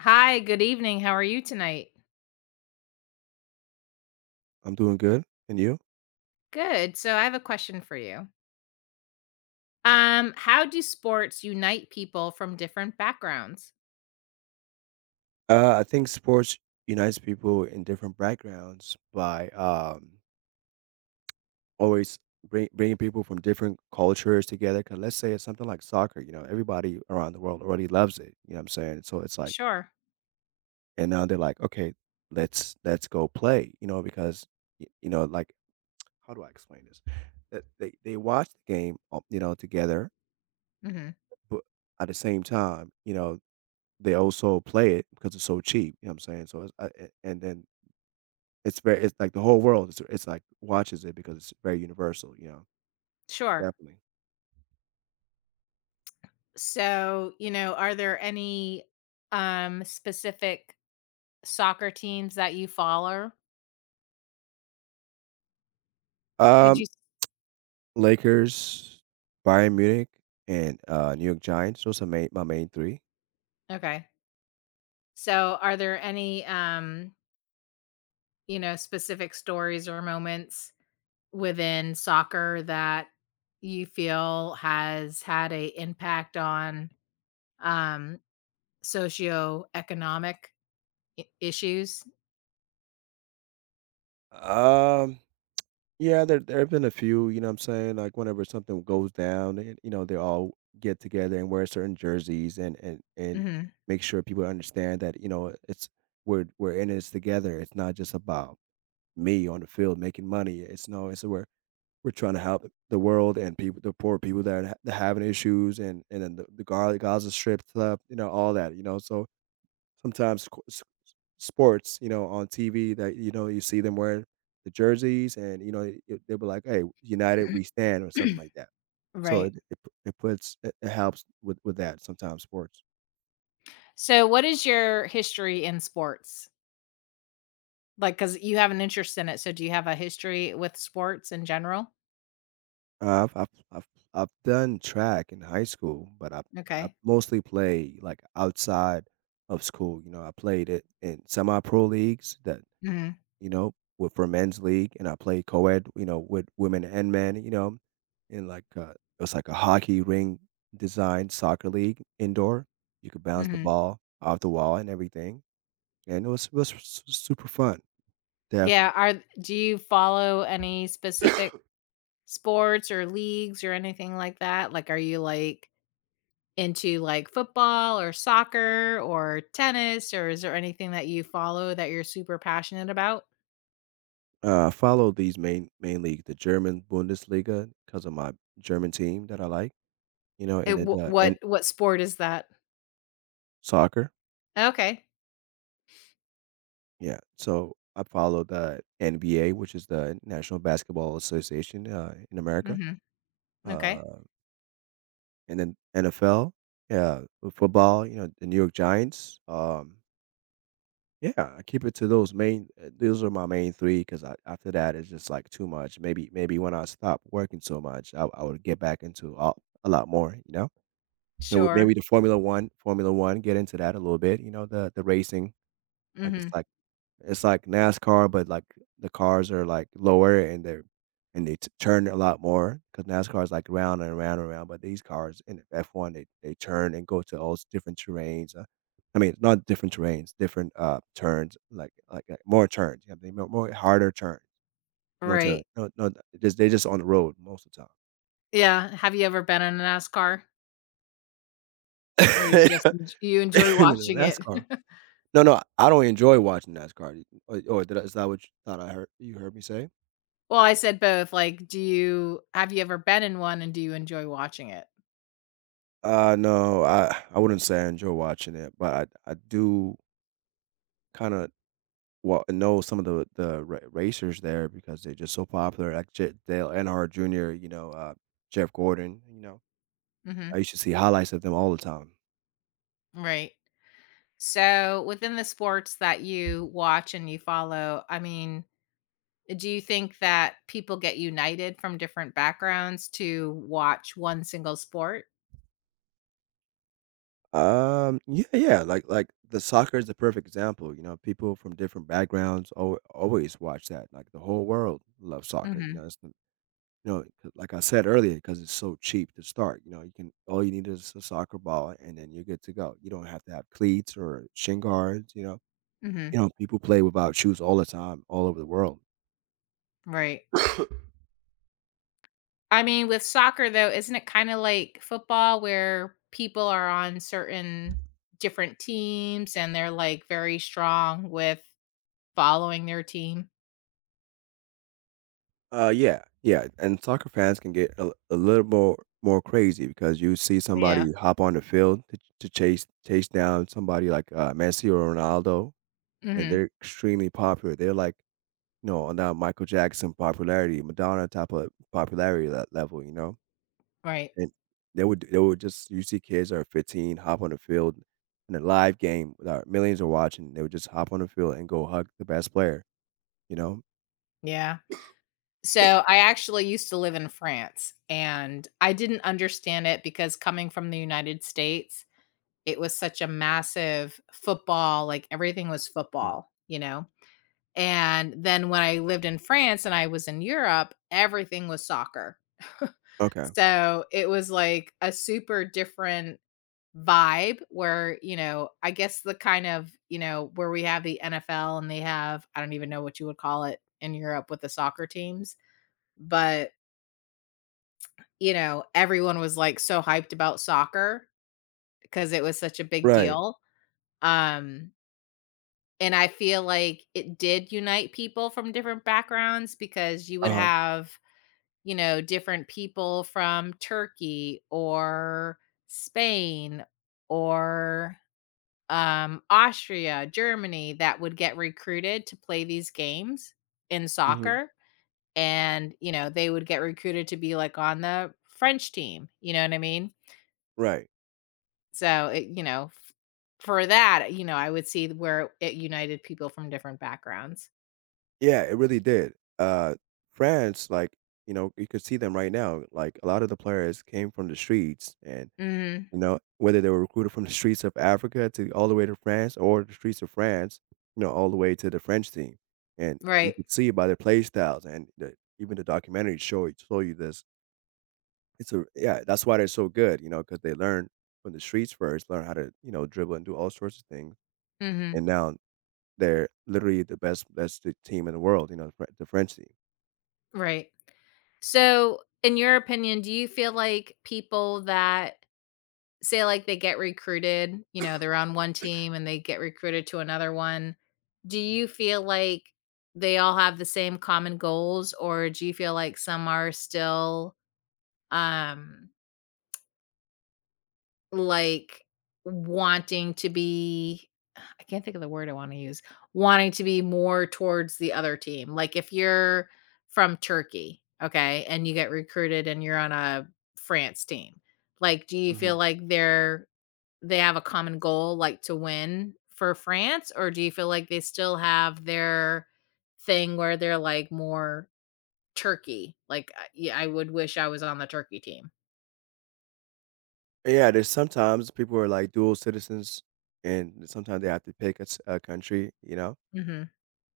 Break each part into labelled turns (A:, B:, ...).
A: Hi, good evening. How are you tonight?
B: I'm doing good. And you?
A: Good. So I have a question for you. How do sports unite people from different backgrounds?
B: I think sports unites people in different backgrounds by always bringing people from different cultures together. Because let's say it's something like soccer, you know, everybody around the world already loves it. You know what I'm saying?
A: Sure.
B: And now they're like, okay, let's go play. You know, because y- you know, like, how do I explain this? That they watch the game, you know, together,
A: Hmm.
B: but at the same time, you know, they also play it because it's so cheap. You know what I'm saying? And then It's very it's like the whole world it's like watches it because it's very universal, you know?
A: Sure.
B: Definitely.
A: So, you know, are there any specific soccer teams that you follow? Could
B: Um,
A: you—
B: Lakers, Bayern Munich, and, New York Giants, those are main my main three.
A: okay. So, are there any you know, specific stories or moments within soccer that you feel has had a impact on um socioeconomic issues.
B: Um, yeah, there have been a few, you know what I'm saying? Like, whenever something goes down and, you know, they all get together and wear certain jerseys and
A: Hmm.
B: make sure people understand that, you know, it's we're in this together. It's not just about me on the field making money. It's no, it's we're trying to help the world and people, the poor people that are ha- that having issues, and then the Gaza Strip stuff, you know, all that, you know. So sometimes squ- s- sports, you know, on TV, that you know you see them wearing the jerseys, and they'll be like, "Hey, United, we stand," or something like that. So
A: Right.
B: it it, it helps with that sometimes, sports.
A: So, what is your history in sports? Like, because you have an interest in it. So, do you have a history with sports in general?
B: Uh, I've I've I've I've done track in high school, but I
A: Okay.
B: mostly play, like, outside of school. You know, I played it in semi-pro leagues that,
A: Hmm.
B: you know, were for men's league, and I played co-ed, you know, with women and men, you know, in, like, it was like a hockey ring designed soccer league indoor. You could bounce the
A: Hmm.
B: ball off the wall and everything, and it was s super fun, definitely.
A: Yeah. Are Do you follow any specific sports or leagues or anything like that? Like, are you like into like football or soccer or tennis, or is there anything that you follow that you're super passionate about?
B: I follow these main mainly the German Bundesliga because of my German team that I like, you know.
A: It,
B: And then
A: wh-
B: the
A: what
B: and
A: what sport is that?
B: Soccer,
A: Okay.
B: yeah. So I follow the NBA, which is the National Basketball Association, in America,
A: Mhm.
B: uh,
A: Okay.
B: and then NFL, yeah, with football, you know, the New York Giants. Um, yeah, I keep it to those are my main three, because after that, it's just, like, too much. Maybe when I stop working so much, I would get back into a lot more, you know? You know,
A: Sure.
B: maybe the Formula One, get into that a little bit, you know, the racing. like, it's
A: Mhm.
B: like it's like NASCAR, but, like, the cars are, like, lower, and they're and they t turn a lot more, because NASCAR is, like, round and round and round, but these cars in the F1, they turn and go to all these different terrains. I mean, not different terrains, different, turns. More turns, you know, they more more harder turns. No turn,
A: Right.
B: no no, Just they just on the road most of the time.
A: Yeah. Have you ever been in a NASCAR or you just en you enjoy
B: in the
A: watching it?
B: NASCAR No, no, I don't enjoy watching NASCAR. Or did I is that what you thought I heard you heard me say?
A: Well, I said both. Like, do you have you ever been in one, and do you enjoy watching it?
B: No, I wouldn't say I enjoy watching it, but I do kind of wa know some of the ra racers there, because they're just so popular, like J Dale Earnhardt Jr., you know, Jeff Gordon, you know. I
A: Mhm.
B: used to see highlights of them all the time.
A: Right. So, within the sports that you watch and you follow, I mean, do you think that people get united from different backgrounds to watch one single sport?
B: Yeah, yeah, like the soccer is the perfect example, you know, people from different backgrounds al always watch that, like the whole world loves soccer, you
A: Mhm,
B: know. 'Cause like I said earlier, because it's so cheap to start. You know, you can all you need is a soccer ball, and then you're good to go. You don't have to have cleats or shin guards. You know,
A: mhm,
B: you know people play without shoes all the time, all over the world.
A: right. I mean, with soccer, though, isn't it kinda like football where people are on certain different teams and they're, like, very strong with following their team?
B: Yeah, yeah, and soccer fans can get a little more crazy, because you see
A: Yeah,
B: somebody hop on the field to chase down somebody like, Messi or Ronaldo, and
A: mhm,
B: they're extremely popular. They're like, you know, on that Michael Jackson popularity, Madonna type of level. You know,
A: right,
B: and they would just you see kids that are 15 hop on the field in a live game, without millions are watching. They would just hop on the field and go hug the best player, you know?
A: yeah. So, I actually used to live in France, and I didn't understand it because coming from the United States it was such a massive football, like everything was
B: Mm,
A: football, you know? And then when I lived in France and I was in Europe, everything was soccer.
B: okay.
A: So it was like a super different vibe where, you know, I guess the kind of, you know, where we have the NFL and they have, I don't even know what you would call it in Europe with the soccer teams, but, you know, everyone was like so hyped about soccer because it was such a big
B: Right.
A: deal. Um, And I feel like it did unite people from different backgrounds because you would
B: Uh-huh.
A: have, you know, different people from Turkey or Spain or Austria, Germany that would get recruited to play these games in
B: Mhm.
A: soccer. And, you know, they would get recruited to be like on the French team. You know what I mean?
B: Right.
A: So, it, you know, for that, you know, I would see where it united people from different backgrounds.
B: Yeah, it really did. France, like, you know, you could see them right now, like, a lot of the players came from the streets.
A: Mhm.
B: Whether they were recruited from the streets of Africa to all the way to France, or the streets of France, you know, all the way to the French team. And you
A: Right.
B: could see by their play styles and even the documentary show you this. It's a Yeah, that's why they're so good, you know, because they learn from the streets first, learn how to, you know, dribble and do all sorts of things.
A: Mhm.
B: And now they're literally the best team in the world, you know, the French team.
A: Right. So, in your opinion, do you feel like people that say like they get recruited, you know, they're on one team and they get recruited to another one, do you feel like they all have the same common goals or do you feel like some are still um like, wanting to be— I can't think of the word I wanna use, wanting to be more towards the other team. Like, if you're from Turkey, okay, and you get recruited and you're on a France team, like, do you
B: Hmm.
A: feel like they're— they have a common goal, like, to win for France? Or do you feel like they still have their thing where they're, like, more Turkey? Like, I— yeah, I would wish I was on the Turkey team.
B: Yeah, there's sometimes people are like dual citizens, and sometimes they have to pick a country, you know.
A: Mhm,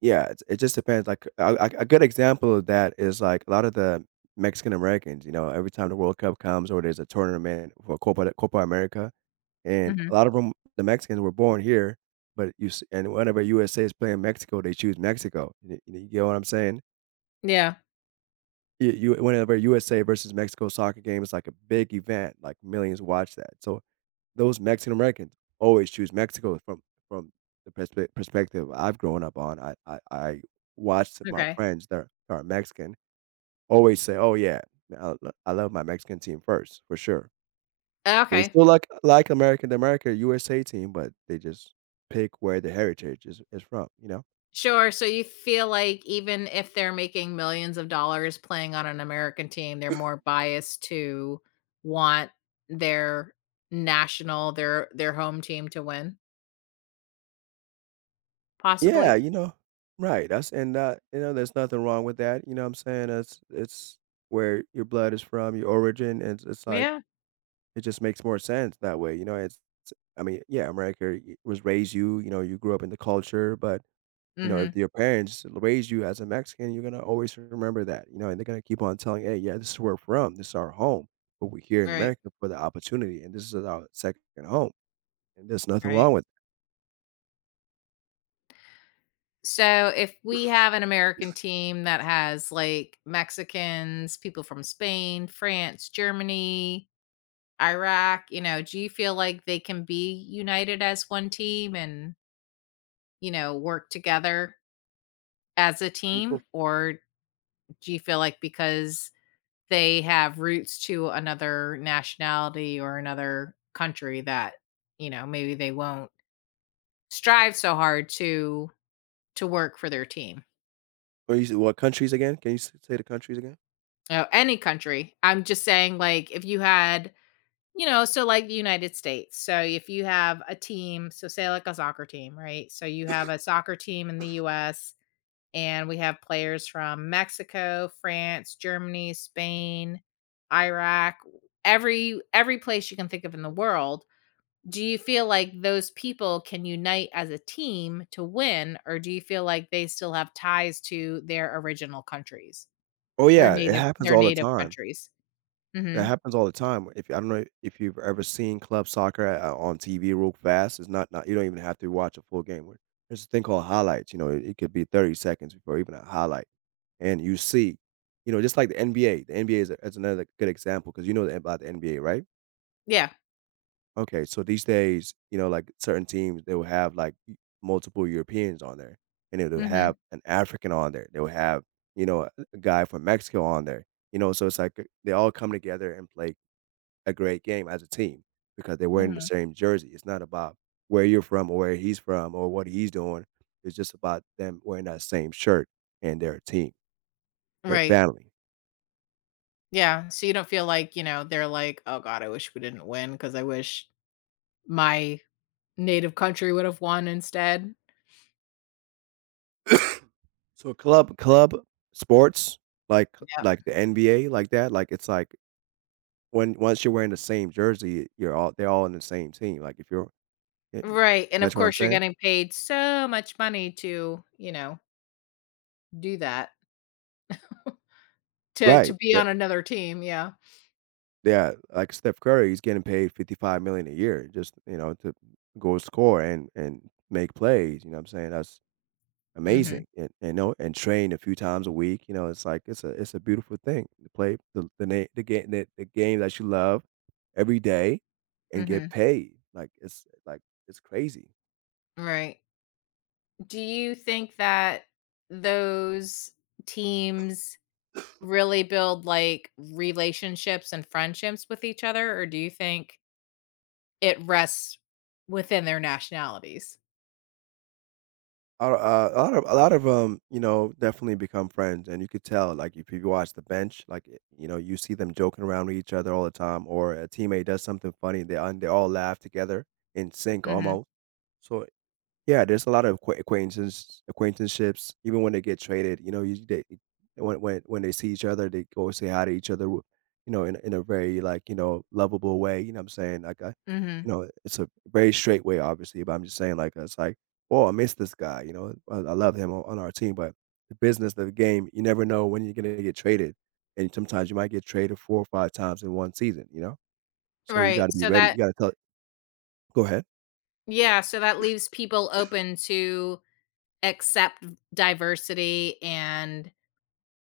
B: Yeah, it's it just depends. Like, a good example of that is, like, a lot of the Mexican Americans, you know, every time the World Cup comes, or there's a tournament for Copa America, and a
A: mhm.
B: lot of them, the Mexicans were born here, but you s and whenever USA is playing Mexico, they choose Mexico. You you get what I'm saying?
A: Yeah,
B: You Whenever USA versus Mexico soccer game is like a big event, like, millions watch that. So those Mexican Americans always choose Mexico from from the perspective I've grown up on. I watched my
A: okay.
B: friends that are Mexican always say, "Oh, yeah, I love my Mexican team first, for sure." They
A: Okay,
B: still like American the America USA team, but they just pick where the heritage is from, you know?
A: sure. So you feel like even if they're making millions of dollars playing on an American team, they're more biased to want their national, their home team to win,
B: Yeah,
A: possibly?
B: you know? Right, you know, there's nothing wrong with that, you know what I'm saying? It's where your blood is from, your origin, and it's like
A: Yeah.
B: it just makes more sense that way, you know. It's I mean, yeah, America y was raised you, you know, you grew up in the culture, but, you know,
A: Mhm.
B: if your parents raised you as a Mexican, you're gonna always remember that, you know, and they're gonna keep on telling, "Hey, yeah, this is where we're from, this is our home, but we're here in
A: Right,
B: America for the opportunity, and this is our second home, and there's nothing
A: right.
B: wrong with it."
A: So if we have an American team that has, like, Mexicans, people from Spain, France, Germany, Iraq, you know, do you feel like they can be united as one team and, you know, work together as a
B: People,
A: team, or do you feel like because they have roots to another nationality or another country that, you know, maybe they won't strive so hard to work for their team?
B: what countries again? Can you s say the countries again?
A: Oh, any country. I'm just saying like if you had, you know, so like the United States. So if you have a team, so say like a soccer team, right? So you have a soccer team in the US and we have players from Mexico, France, Germany, Spain, Iraq, every place you can think of in the world. Do you feel like those people can unite as a team to win or do you feel like they still have ties to their original countries?
B: Oh,
A: Their
B: yeah, it
A: native
B: happens
A: their
B: all the
A: native
B: time.
A: countries?
B: That
A: Mhm.
B: happens all the time. If I don't know if you've ever seen club soccer, on TV real fast. It's not Not you don't even have to watch a full game. There's a thing called highlights. You know, it could be 30 seconds before even a highlight, and you see, you know, just like the NBA. Is another good example, because you know about the NBA, right?
A: Yeah.
B: Okay, so these days, you know, like certain teams, they will have multiple Europeans on there, and they'll have
A: Mhm.
B: an African on there. They'll have, you know, a guy from Mexico on there. You know, so it's like, they all come together and play a great game as a team, because they're wearing the
A: Mhm.
B: same jersey. It's not about where you're from or where he's from or what he's doing. It's just about them wearing that same shirt, and they're a team, they're
A: Right.
B: family.
A: Yeah, so you don't feel like, you know, they're like, "Oh god, I wish we didn't win because I wish my native country would have won instead."
B: So club sports like
A: Yep.
B: the NBA, like that, like it's like when once you're wearing the same jersey, you're all they're all in the same team. Like if you're y- y-
A: Right, and of
B: That's what I'm
A: course you're
B: saying.
A: getting paid so much money to, you know, do that. To
B: Right.
A: be
B: They're,
A: on another team, yeah.
B: yeah, like Steph Curry, he's getting paid 55 million a year just, you know, to go score and make plays, you know what I'm saying? That's
A: Mhm,
B: Amazing, and train a few times a week, you know. It's like it's a beautiful thing to play the game that you love every day and get
A: mhm,
B: paid. Like, it's like, it's crazy.
A: right. Do you think that those teams really build, like, relationships and friendships with each other, or do you think it rests within their nationalities?
B: A lot of you know, definitely become friends, and you could tell, like, if you watch the bench, like, eh, you know, you see them joking around with each other all the time, or a teammate does something funny, they all laugh together in sync
A: Mhm,
B: almost. So yeah, there's a lot of acquaintanceships, even when they get traded, you know. Usually they when when they see each other, they go say hi to each other. W You know, in a very, like, you know, lovable way, you know what I'm saying? Like, I you
A: mhm.
B: know, it's a very straight way, obviously, but I'm just saying, like, it's like, "Oh, I miss this guy," you know? "I love him on our team." But the business of the game, you never know when you're gonna get traded, and sometimes you might get traded 4 or 5 times in 1 season, you know? So you
A: Right,
B: gotta be
A: so
B: ready. You
A: that—
B: gotta tell Go ahead.
A: yeah, so that leaves people open to accept diversity and—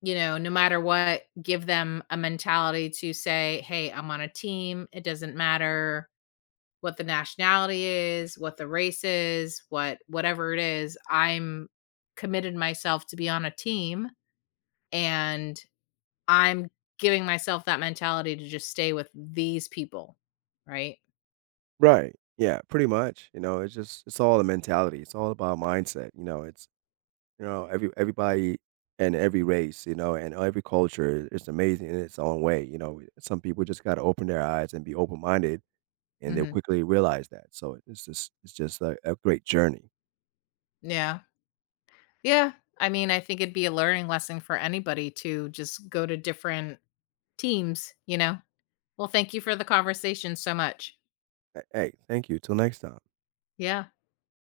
A: you know, no matter what, give them a mentality to say, "Hey, I'm on a team. It doesn't matter what the nationality is, what the race is, what whatever it is. I'm committed myself to be on a team and I'm giving myself that mentality to just stay with these people." Right?
B: Right. Yeah, pretty much, you know. It's just it's all the mentality, it's all about mindset, you know. Every everybody and every race, you know, and every culture is amazing in its own way, you know. Some people just gotta open their eyes and be open-minded, and they'll
A: Mhm.
B: quickly realize that. So it's just a great journey.
A: Yeah. Yeah. I mean, I think it'd be a learning lesson for anybody to just go to different teams, you know? Well, thank you for the conversation so much.
B: Hey, thank you, till next time.
A: Yeah.